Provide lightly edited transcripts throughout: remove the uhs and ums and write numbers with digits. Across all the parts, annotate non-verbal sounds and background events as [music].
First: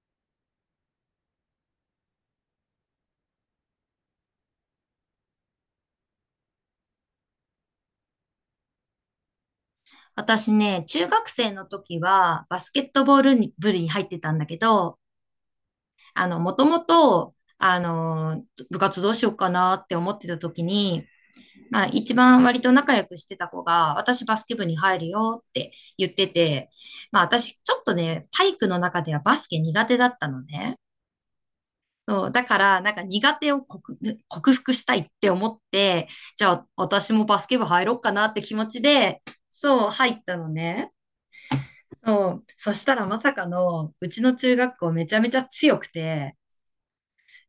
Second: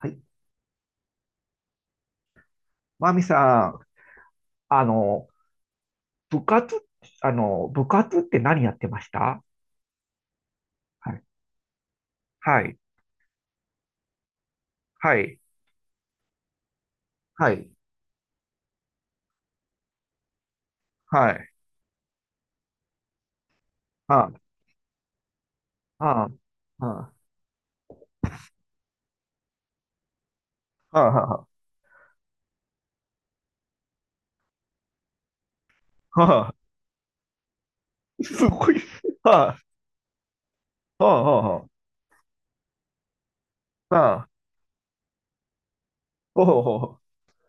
はい。マミさん、あの、部活、部活って何やってました？私ね、中はい。学生の時はバはスい。ケットボールに部に入ってたんだけど、はい。もともと、はい。部活どうしようかなって思ってた時に、はい。まあ一番割と仲良くしてた子が、私はバスケ部に入るよってあ、言ってはて、あ、はまあ私ちょっとね、体育の中ではバスケ苦手だったのね。あ、はあ、はそう、だからなんか苦手を克服したいって思って、あ、じゃあ、あ私もバスケ部入ろうかなってす気持ごい。ちで、はそう、入ったのね。あ、はあ、はそう。そしたらまさかの、あ、うはちあ、の中学校めちゃめちゃ強くて、ほうほうほ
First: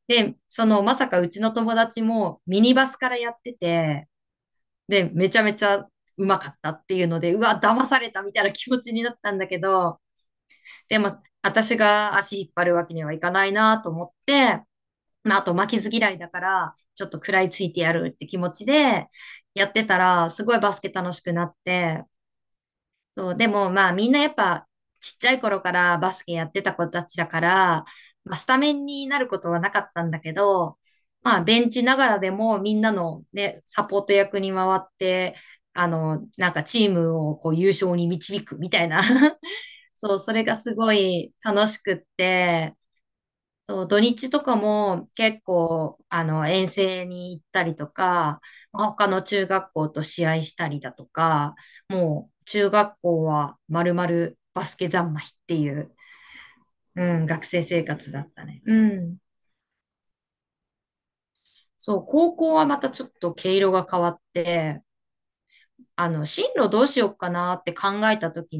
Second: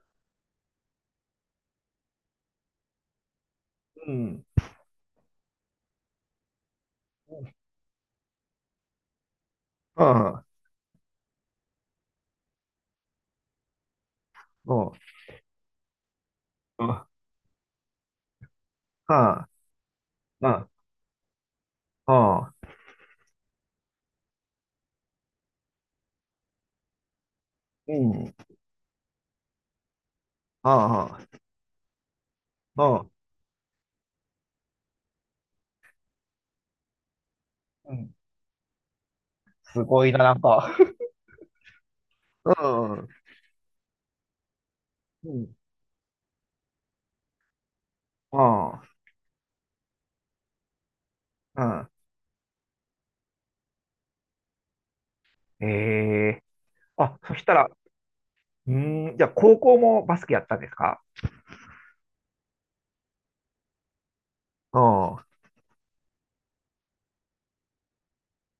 で、そのまさかうちの友達もミニバスからやってて、う。うん。で、めちゃめちゃうまかったっていうので、うわ、騙されたみたいな気持ちになったんだけど、はあ、でも、私が足引っ張るわけにはいかないなと思って、ほまあ、あと負けず嫌いだから、う、ちはょっと食らいついてやるって気持ちで、あ、やってたら、すごはいあ、バスケ楽しくなって、はあ、そう、でもまあみんなやっぱちっちゃい頃からバスケやってた子たちだから、うん。はまあ、スタメンになることはなかったんだけど、あ、まあベンチながらでもみんなはあ、のね、サポート役に回って、なんかチームをこう優う勝にん。導くみたいな す [laughs] ごいそな、う、なそんれがすか。ごい楽しくっうて、ん。そう、土日とかもう結ん。構、遠征に行ったりとか、あまあ他の中学校と試合したりだとか、あ、もう中学校は丸々バスケ三昧ってうん。いう、ええ。うあ、ん、そ学した生ら、生活だったね。ううーん、ん。じゃあ、高校もバスケやったんですか？そう、高校はまたちょっと毛色が変わって、あ進路どうしようかなって考えた時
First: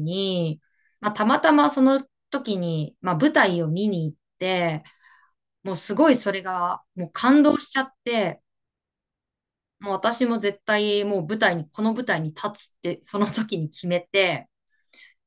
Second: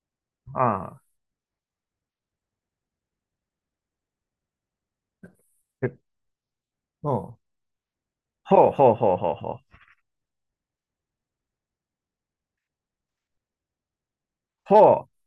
あ、に、ああ。まあ、たまたまその時に、まあ、舞台を見に行って、もうえ、すごいそれが、もううん、ほ感う動しちゃって、ほうほうほうほうもう私も絶対もう舞台に、この舞台に立つって [laughs] その時に決めて、ほう。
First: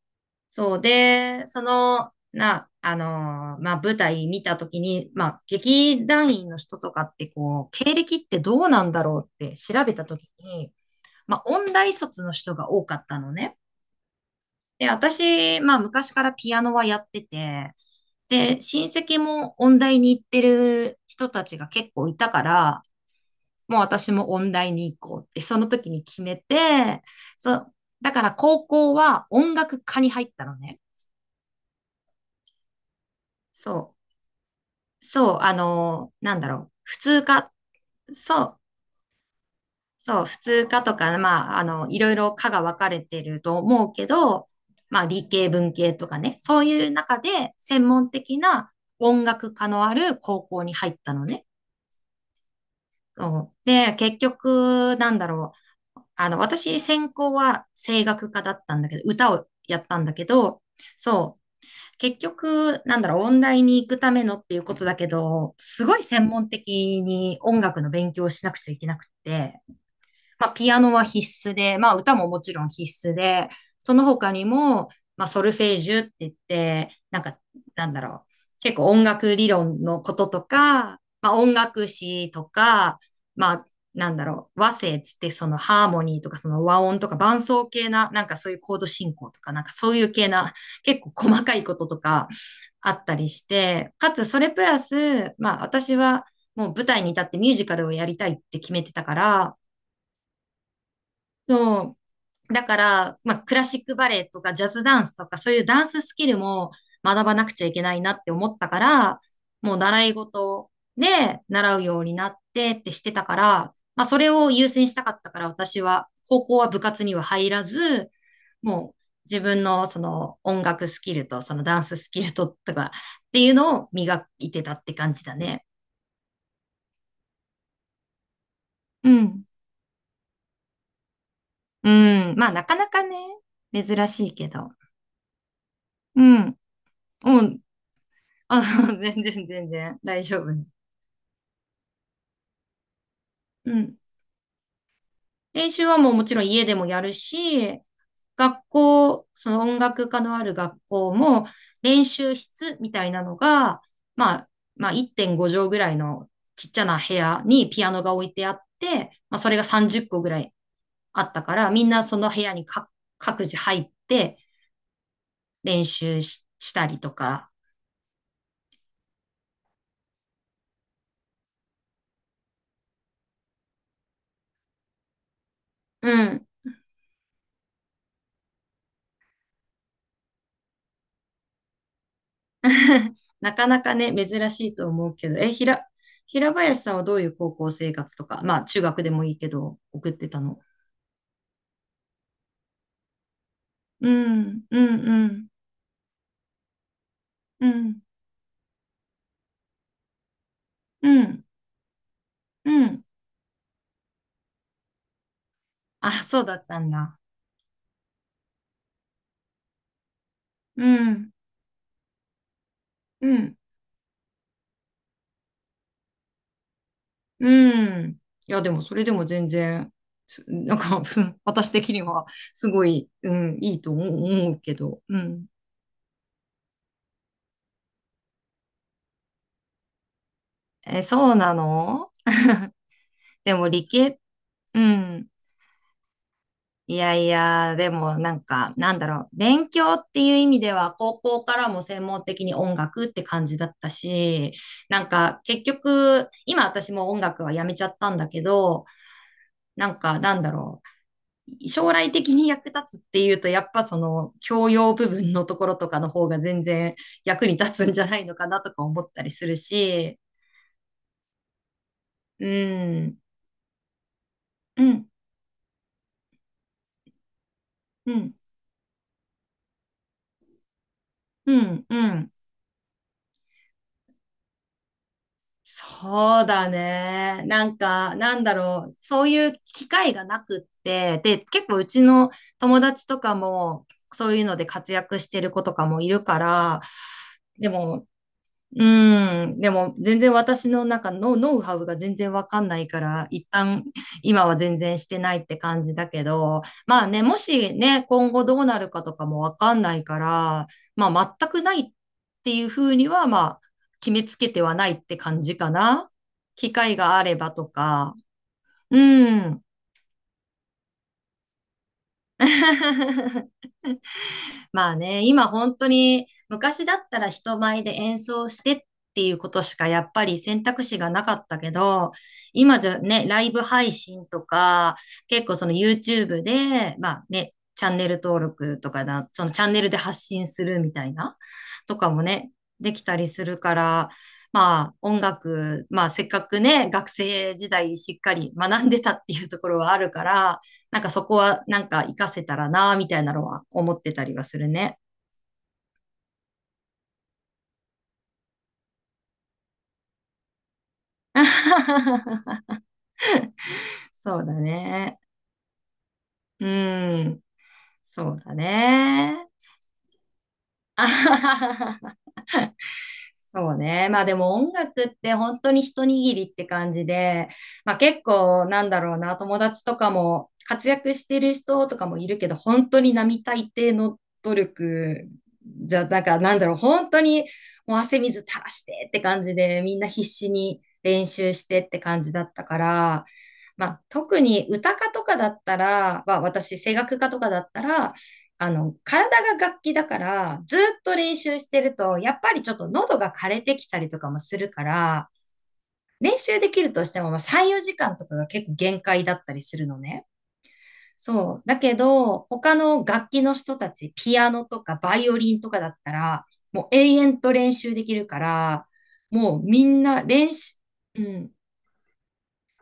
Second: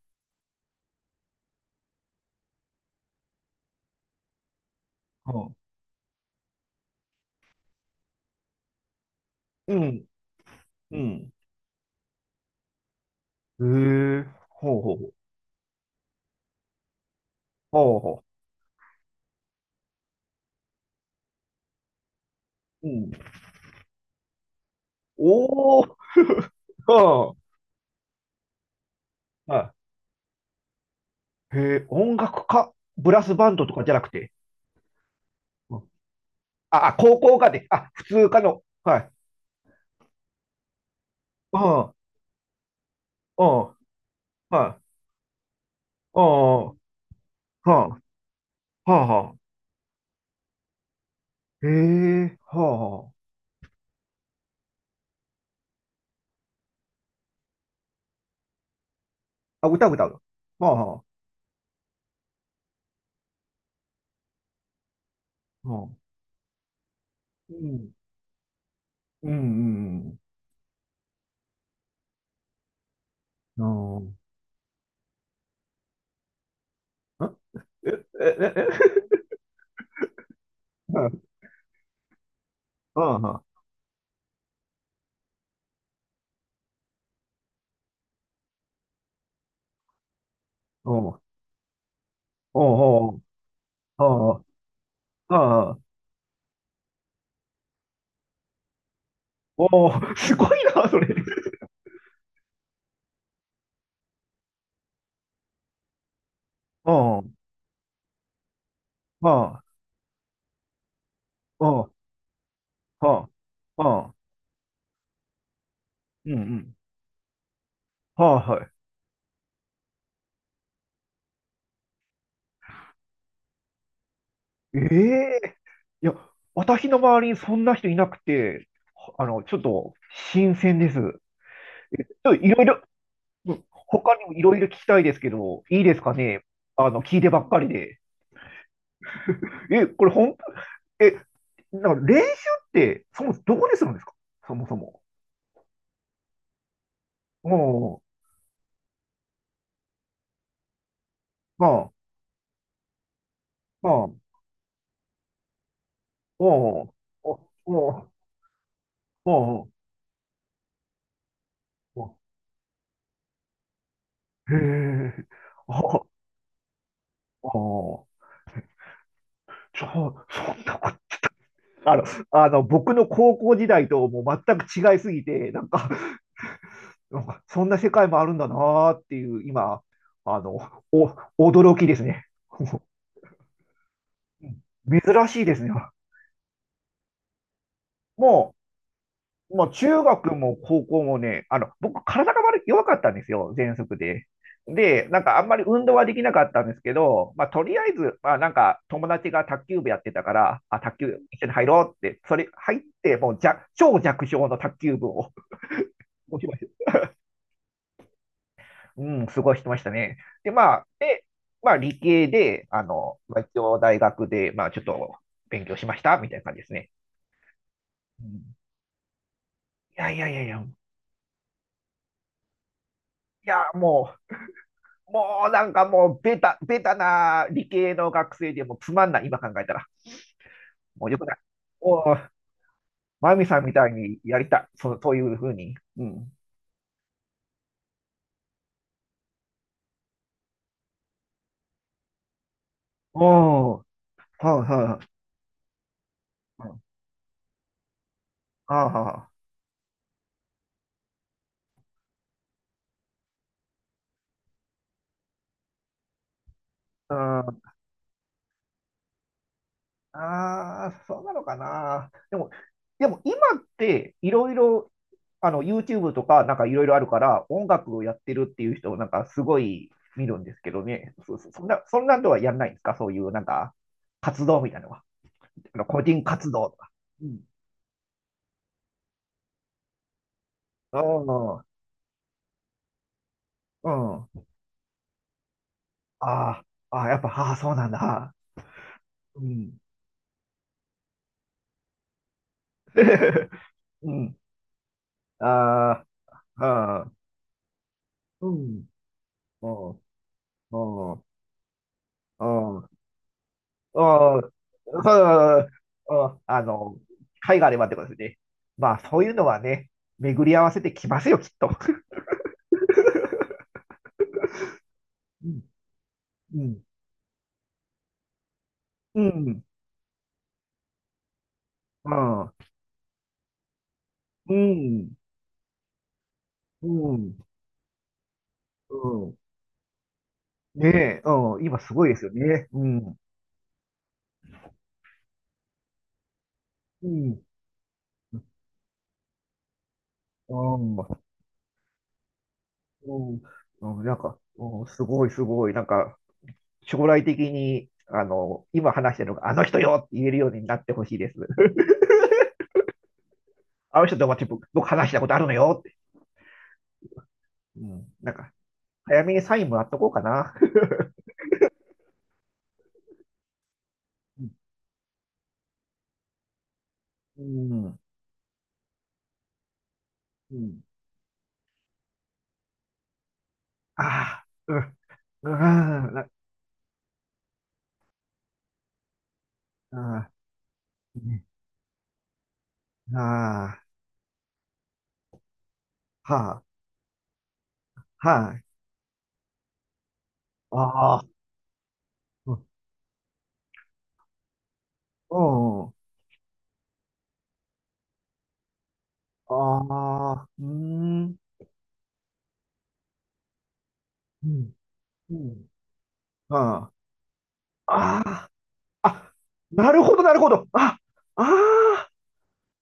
そうで、その、な、あのーまあ、舞台見た時に、まほあ、ん。劇団員の人とかってこう、経歴ってどうなんだろうってう。う調べん、た時に、うん。まあ、音大卒の人が多かったのね。へえ、ほうで、ほうほう。私、まあ、昔からピアノはやってて、ほうほで、親戚も音大に行ってる人たちが結構いたから、う、うん。もう私も音大に行こうって、そのおお、時うに決めて、ん。そう、だから高校は音う、楽科に入ったのね。へえ、音楽家、ブラスバンドとかじゃそなくて。う、そう、うん、なんだろう、あ、あ、普高通校が科、で、あ、普通科そう、の。はい。そう、普通科とか、まうあ、ん、うん、いろいろ科が分かれてると思うけど、はい、まあ、理系、文系とかうん、ね、そうはいう中であ、専は門的なあ、音は楽科のある高校に入ったのね。あ。へえ、はあ、はそうで、結局、なんだろう。私、専攻は声楽科だったんだけど、歌をあ。あ、や歌った歌んだう。けど、はあ、はあ。そう。結局、なんだろう、音大に行くためのっていうことだけど、うすごん。い専門的にう音楽のん、勉強をしなくちゃいけなくっうん、うて、ん。まあ、ピアノは必須で、まあ、歌ももちろん必須で、うそのん、ん、他にも、まあ、ソルフェージュって言って、なんか、なんだえ、ろう、え、え、結構音え、楽理論のこととか、まあ、う音楽史とか、ん、うん、まあ、なんだろう、和声っつってそのハーモニーとかその和音とか伴奏系な、なんかそういうコード進行とか、なんかそういう系な、うん、う結ん、う構細かいこととかん、うあっん、たりして、うかつん、それプラス、まあうん、私はもう舞台に立ってミュージカルをやりたいって決めてたから、おー、すごいな、それ。そう、だから、まあ、クラシックバレエとかジャズダンスとか、そういうダンススキルもうん、う学ん、ばなくちゃいけないなって思ったから、うん、もう習い事でう習うん、ようになってってしてたから、うまあ、ん、それを優先したかったから、私は、う高校はん、部活には入らず、はい、はもう自分のその音楽スキルとそのダンススキルととかっていうのを磨いてたい。って感じだええ、ね。いや、私の周りにそんな人いなくて、うん。ちょっと新鮮です。うえ、ちょっとん。いまあ、ろないかろ、なかね、うん、珍他にしいもいけろいろ聞ど。きたいですけど、いいですかうね。ん。聞いてばもっかうりで。あ、[laughs] 全然全え、然これ大本丈夫ね。当、え、だから練習って、そもそもどこうでするんん。ですか？そもそも。練習はもうもちろん家でもやるおし、ー、学校、その音楽科のある学校もまあ、練習室みたいなのが、まあ、おー、まあ、まあ1.5畳ぐらいのちっちゃおな部お屋にピアノー、が置いてあって、おまあそれがー、30個ぐらいあったから、みんなおその部屋にか各自入ってー、へえ、あ練あ、習したりとあか、あ、そんなこと、あの、僕の高校時代ともう全く違いすぎて、なんか、うん なんかそんな世界もあるんだなーっていう、今、あの、お、驚きですね。[laughs] [laughs] なかなかね、珍しいと思う珍けど、しいえ、ですひね。ら、平林さんはどういう高校生活とか、もまあ中学でもいいけう、もうど、中送って学たもの？高校もね、僕、体が弱かったんですよ、喘息うで。ん、うで、ん、なんうかあん、んまり運動はできなかったんですけど、まあ、とうりあえん、ず、まあ、なんか友達が卓球部やってたから、あ、卓球う一ん、緒に入ろうって、それう入っん。て、もう超弱小の卓球部をあ、持そうちまだっしたんた。だ。[laughs] うん、過ごしてましたね。で、まうあ、で、ん、まあ、理系で、うまあ、一ん、応大学で、まあ、ちょっと勉強しました、みたいな感じですね。うん。うん、いいや、でもそれでも全然、やいやいやいや、いなんか、[laughs] 私的にはすごい、うん、や、いいと思う思うけど、うもん。うなんかもうベタ、な理系の学生でもうつまんない、今考えたら。え、もうよくそなうい。なもの？う、マミでさんもみた理いに系、やりたい。うそう、そういん。うふうに。うん。いやいや、でもなんか、なんだろう、勉強っていう意味では、高校からも専門的に音楽って感じだっおー、たし、はいはなんい。か結局、今うん、私も音楽はやめちゃったんだけあど、あ、なんかなんだろう、将来的に役立つっていうと、やっぱその教養部分のところとかの方が全然う役にん。立つんじゃないのかなとか思ったりするし、ああ、そうなのかな。でうも、ん、今っていろいうろ、ん、YouTube とかなんかいろいろあるから、音楽をうやってん、るっていう人をなんかすごい見るんですけどね。うん、そんうなとん。はやんないんですか？そういうなんか活動みたいなのは。個人そう活動だとか。うん。ね。なんか、なんだろう。そういう機会がなくっうて、で、ん。う結構うちの友達とかも、そういうん。ので活躍してる子とかもいるかあら、あ、ああ、やっぱ、ああ、でそうなんもだ。ううん。でん。も、全然私の中のノウハウが全然わかんないから、一 [laughs] 旦、うん。今は全然してない [laughs] あって感じだけど、あ、あまああ、ね、もしね、今後うどうなん。るかとかもわうかんん。ないから、うまん。うん。あ、全くないっうていうふん。うには、まあ、決めつそけう、てはないって感じかな。うん、機会があれ機ば会とがあればってことでか。すね。まあ、そういううのはん。ね、巡り合わせてきますよ、きっと。[laughs] まあね、今うん。本当にうん。昔だったら人前で演奏してっうていうことん。しかやっぱり選択肢がなかったけうど、ん。今じゃね、ライブ配信とうか、ん。結構その YouTube うで、まあん。ね、チャンネル登録とうかだ、ん、そのチャンネルで発信するねみたいえ、な、うん。今すとごいかですもよね、ね。うできん。たりするから、まあ音楽、まあせっかくね、う学ん。生時代しっかり学んでたっていうところはあるから、うん。なんかそこはなんか活かせたらな、みうたいん、なのは思っうん、なてんたりか、はするうん、ね。すごい、すごい、なんか、将来的に、今話してるのが、あの人よって言えるようになってほしいです。[laughs] [laughs] あの人とそうだ僕話しね。たことあるのよって。うん。うん、なそんうか、だ早めにね。サインもらっとこうかな。[laughs] [laughs] そうね。まあでも音楽って本当に一握りって感じうで、まあん、結構なんだろうな、友達とかもうん、活躍してる人とかもいるけど、本当に並大抵あの努あ、力うじゃ、ん、うん、なんな、かなんだろう、本当にもう汗水垂らしてって感じで、みんな必あ死にー、練ね、習してって感じだったから、あー、まあ特に歌家とかだったら、まあはあ、私声楽家とかだったら、はい、体が楽器だから、ずっとああ、練習してると、やっうぱりん、ちょっと喉が枯れてきたりとかもするから、うん、練習できるとしても、まあ、3、4時間とかが結構限界だったありするのね。あ、うーん、そう。だけど、他の楽器の人たち、ピうアノん、とかバイうオリンん、とかだったら、もうは永遠と練習あ、できるかあら、あ、あ、もうみなるんほど、ななるほ練ど。習、あ、うあん、あ、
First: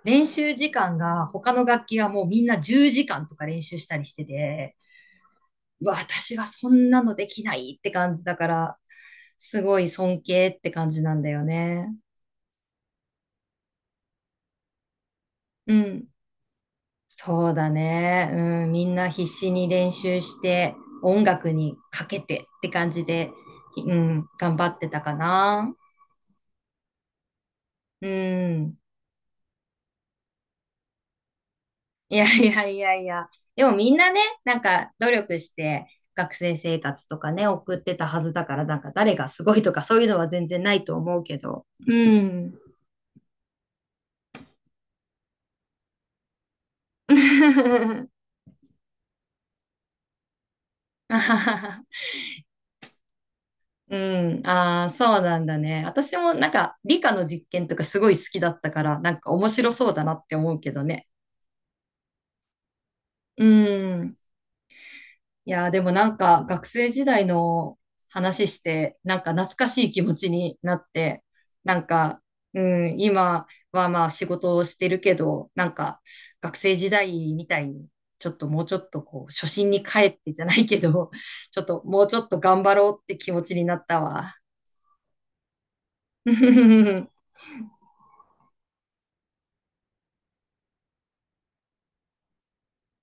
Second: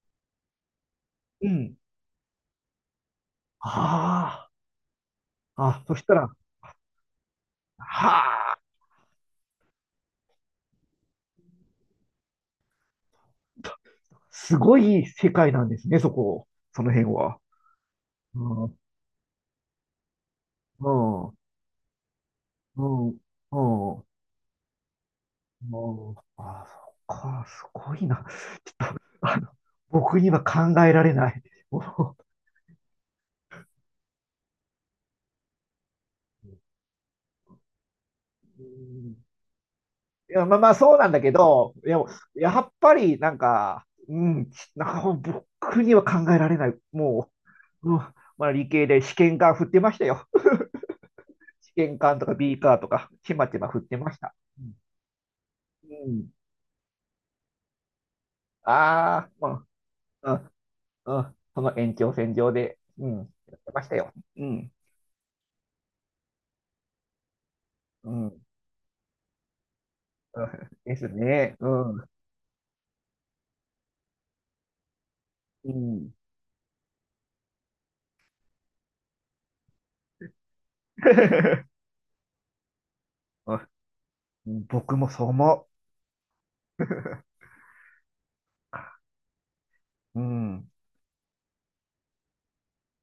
練習時間が、う他のん。楽器はもうみんな10時間とか練習したりしてあて、あ、あ、そしたら、私はそんなのできないっては感じだかあ、ら、すごい尊敬って感じなんだよね。すごい世界なんうですね、ん。そこ、その辺は。そうだね。うん、うん。うみんな必死に練習して、ん、音う楽にかけてって感じん、で、ううん、ん、頑張ってたかな。うん。あ、そっか、すごいうな。ちん。ょっと、僕には考えられない。[laughs] もいう、やいやいやいや。でもみんなね、なんか努力して学生生活とかね、送ってたはずだかうら、なんかん、誰がすごいとかそういうのはいや、全まあ然まなあ、いそとうなん思だうけけど。ど、いうや、ん。やっぱり、なんか、うん、なんか僕には考えられない。もう、うん、[laughs] まあ、理系で試験管振ってましたよ。[laughs] 試験管とかビーカーとか、ちまちま振ってうました。ん、うん。ああ、そうなんだね。う私ん、もなんか理科の実験とかすごい好きだったから、なんああ、か面ま白そうだなっあ、て思うけどね。うん、うん、うん。その延長線上で、うん、うやってましたよ。ん。うん、いやー、でもなんか学生時代のうん。うん話して、なんか懐かしい気持ちになっですて、ね。うなんん、うか、うん、今はまあ仕事をしてるけど、なんかん。学生時代みたいに、ちょっともうちょっとこう、初心に帰ってじゃないけど、ちょっと [laughs] もうちょっと頑張ろうって気持ちになったわ。うん、僕もそう思う。[laughs] [laughs] うん。